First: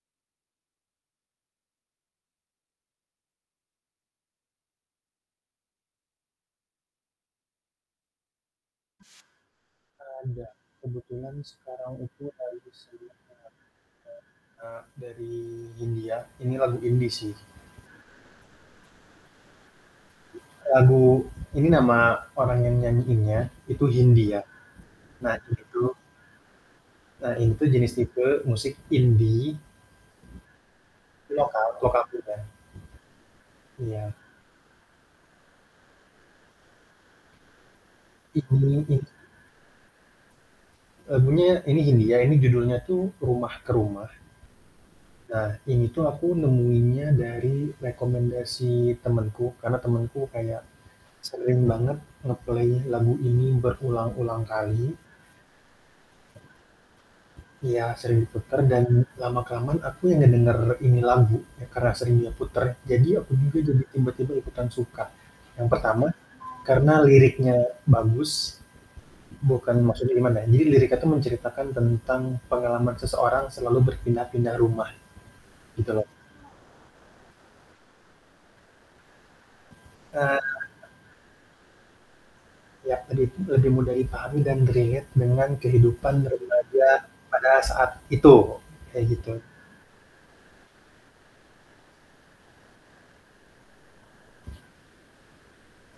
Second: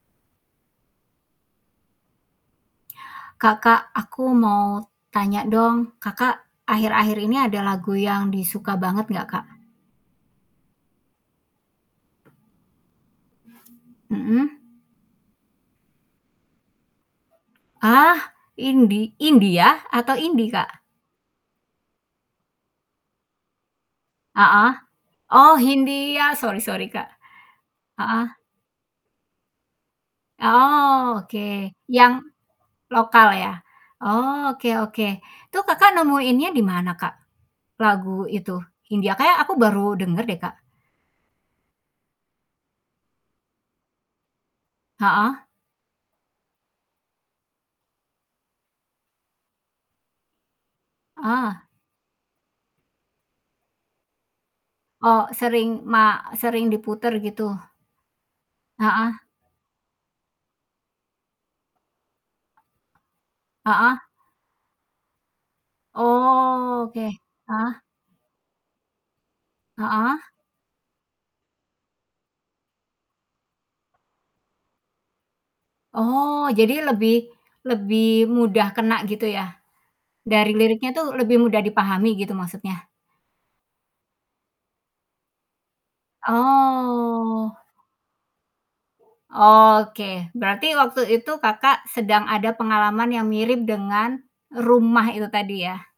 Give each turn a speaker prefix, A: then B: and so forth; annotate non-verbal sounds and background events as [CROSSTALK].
A: Kak Kak, aku mau tanya dong, Kakak akhir-akhir ini ada lagu yang di suka banget enggak Kak?
B: Ada, kebetulan sekarang itu lagi sering banget
A: Mhm.
B: denger, eee, dari Hindia Ini lagu Indie sih.
A: Ah, indie India atau indie, Kak?
B: Lagu ini nama orang yang nyanyiinnya itu Hindia,
A: Heeh,
B: nah, tuh
A: oh
B: gitu.
A: Hindia, sorry sorry, Kak,
B: Nah, ini tuh jenis
A: heeh.
B: tipe musik Indie
A: Oh, oke
B: lokal lokal.
A: yang,
B: [UNINTELLIGIBLE]
A: lokal ya?
B: Iya.
A: Oke oke, itu Kakak nemuinnya di mana, Kak? Lagu itu,
B: [UNINTELLIGIBLE]
A: Hindia, kayaknya aku baru denger deh, Kak.
B: Lagunya ini Hindia, ini judulnya tuh Rumah ke Rumah.
A: Heeh.
B: Nah, ini tuh aku nemuinnya dari rekomendasi temenku, karena temenku kayak,
A: Ah.
B: sering banget nge-play lagu ini berulang-ulang kali.
A: Oh, sering ma sering diputar, gitu?
B: Iya sering diputar dan
A: Heeh.
B: lama kelamaan aku yang ngedenger ini lagu ya, karena sering dia puter, jadi aku juga
A: Heeh.
B: tiba-tiba ikutan suka, yang pertama, karena
A: Oke,
B: liriknya
A: heeh.
B: bagus, bukan maksudnya
A: Heeh.
B: gimana ya, jadi liriknya tuh menceritakan tentang pengalaman seseorang selalu berpindah-pindah rumah, gitu loh.
A: Oh, jadi lebih lebih mudah kena gitu ya,
B: Eee.
A: dari liriknya tuh lebih mudah dipahami gitu maksudnya?
B: Iya, lebih lebih mudah dipahami dan relate dengan kehidupan remaja pada
A: Oh.
B: saat itu, kayak gitu.
A: Oke, berarti waktu itu Kakak sedang ada pengalaman yang mirip dengan rumah itu tadi ya?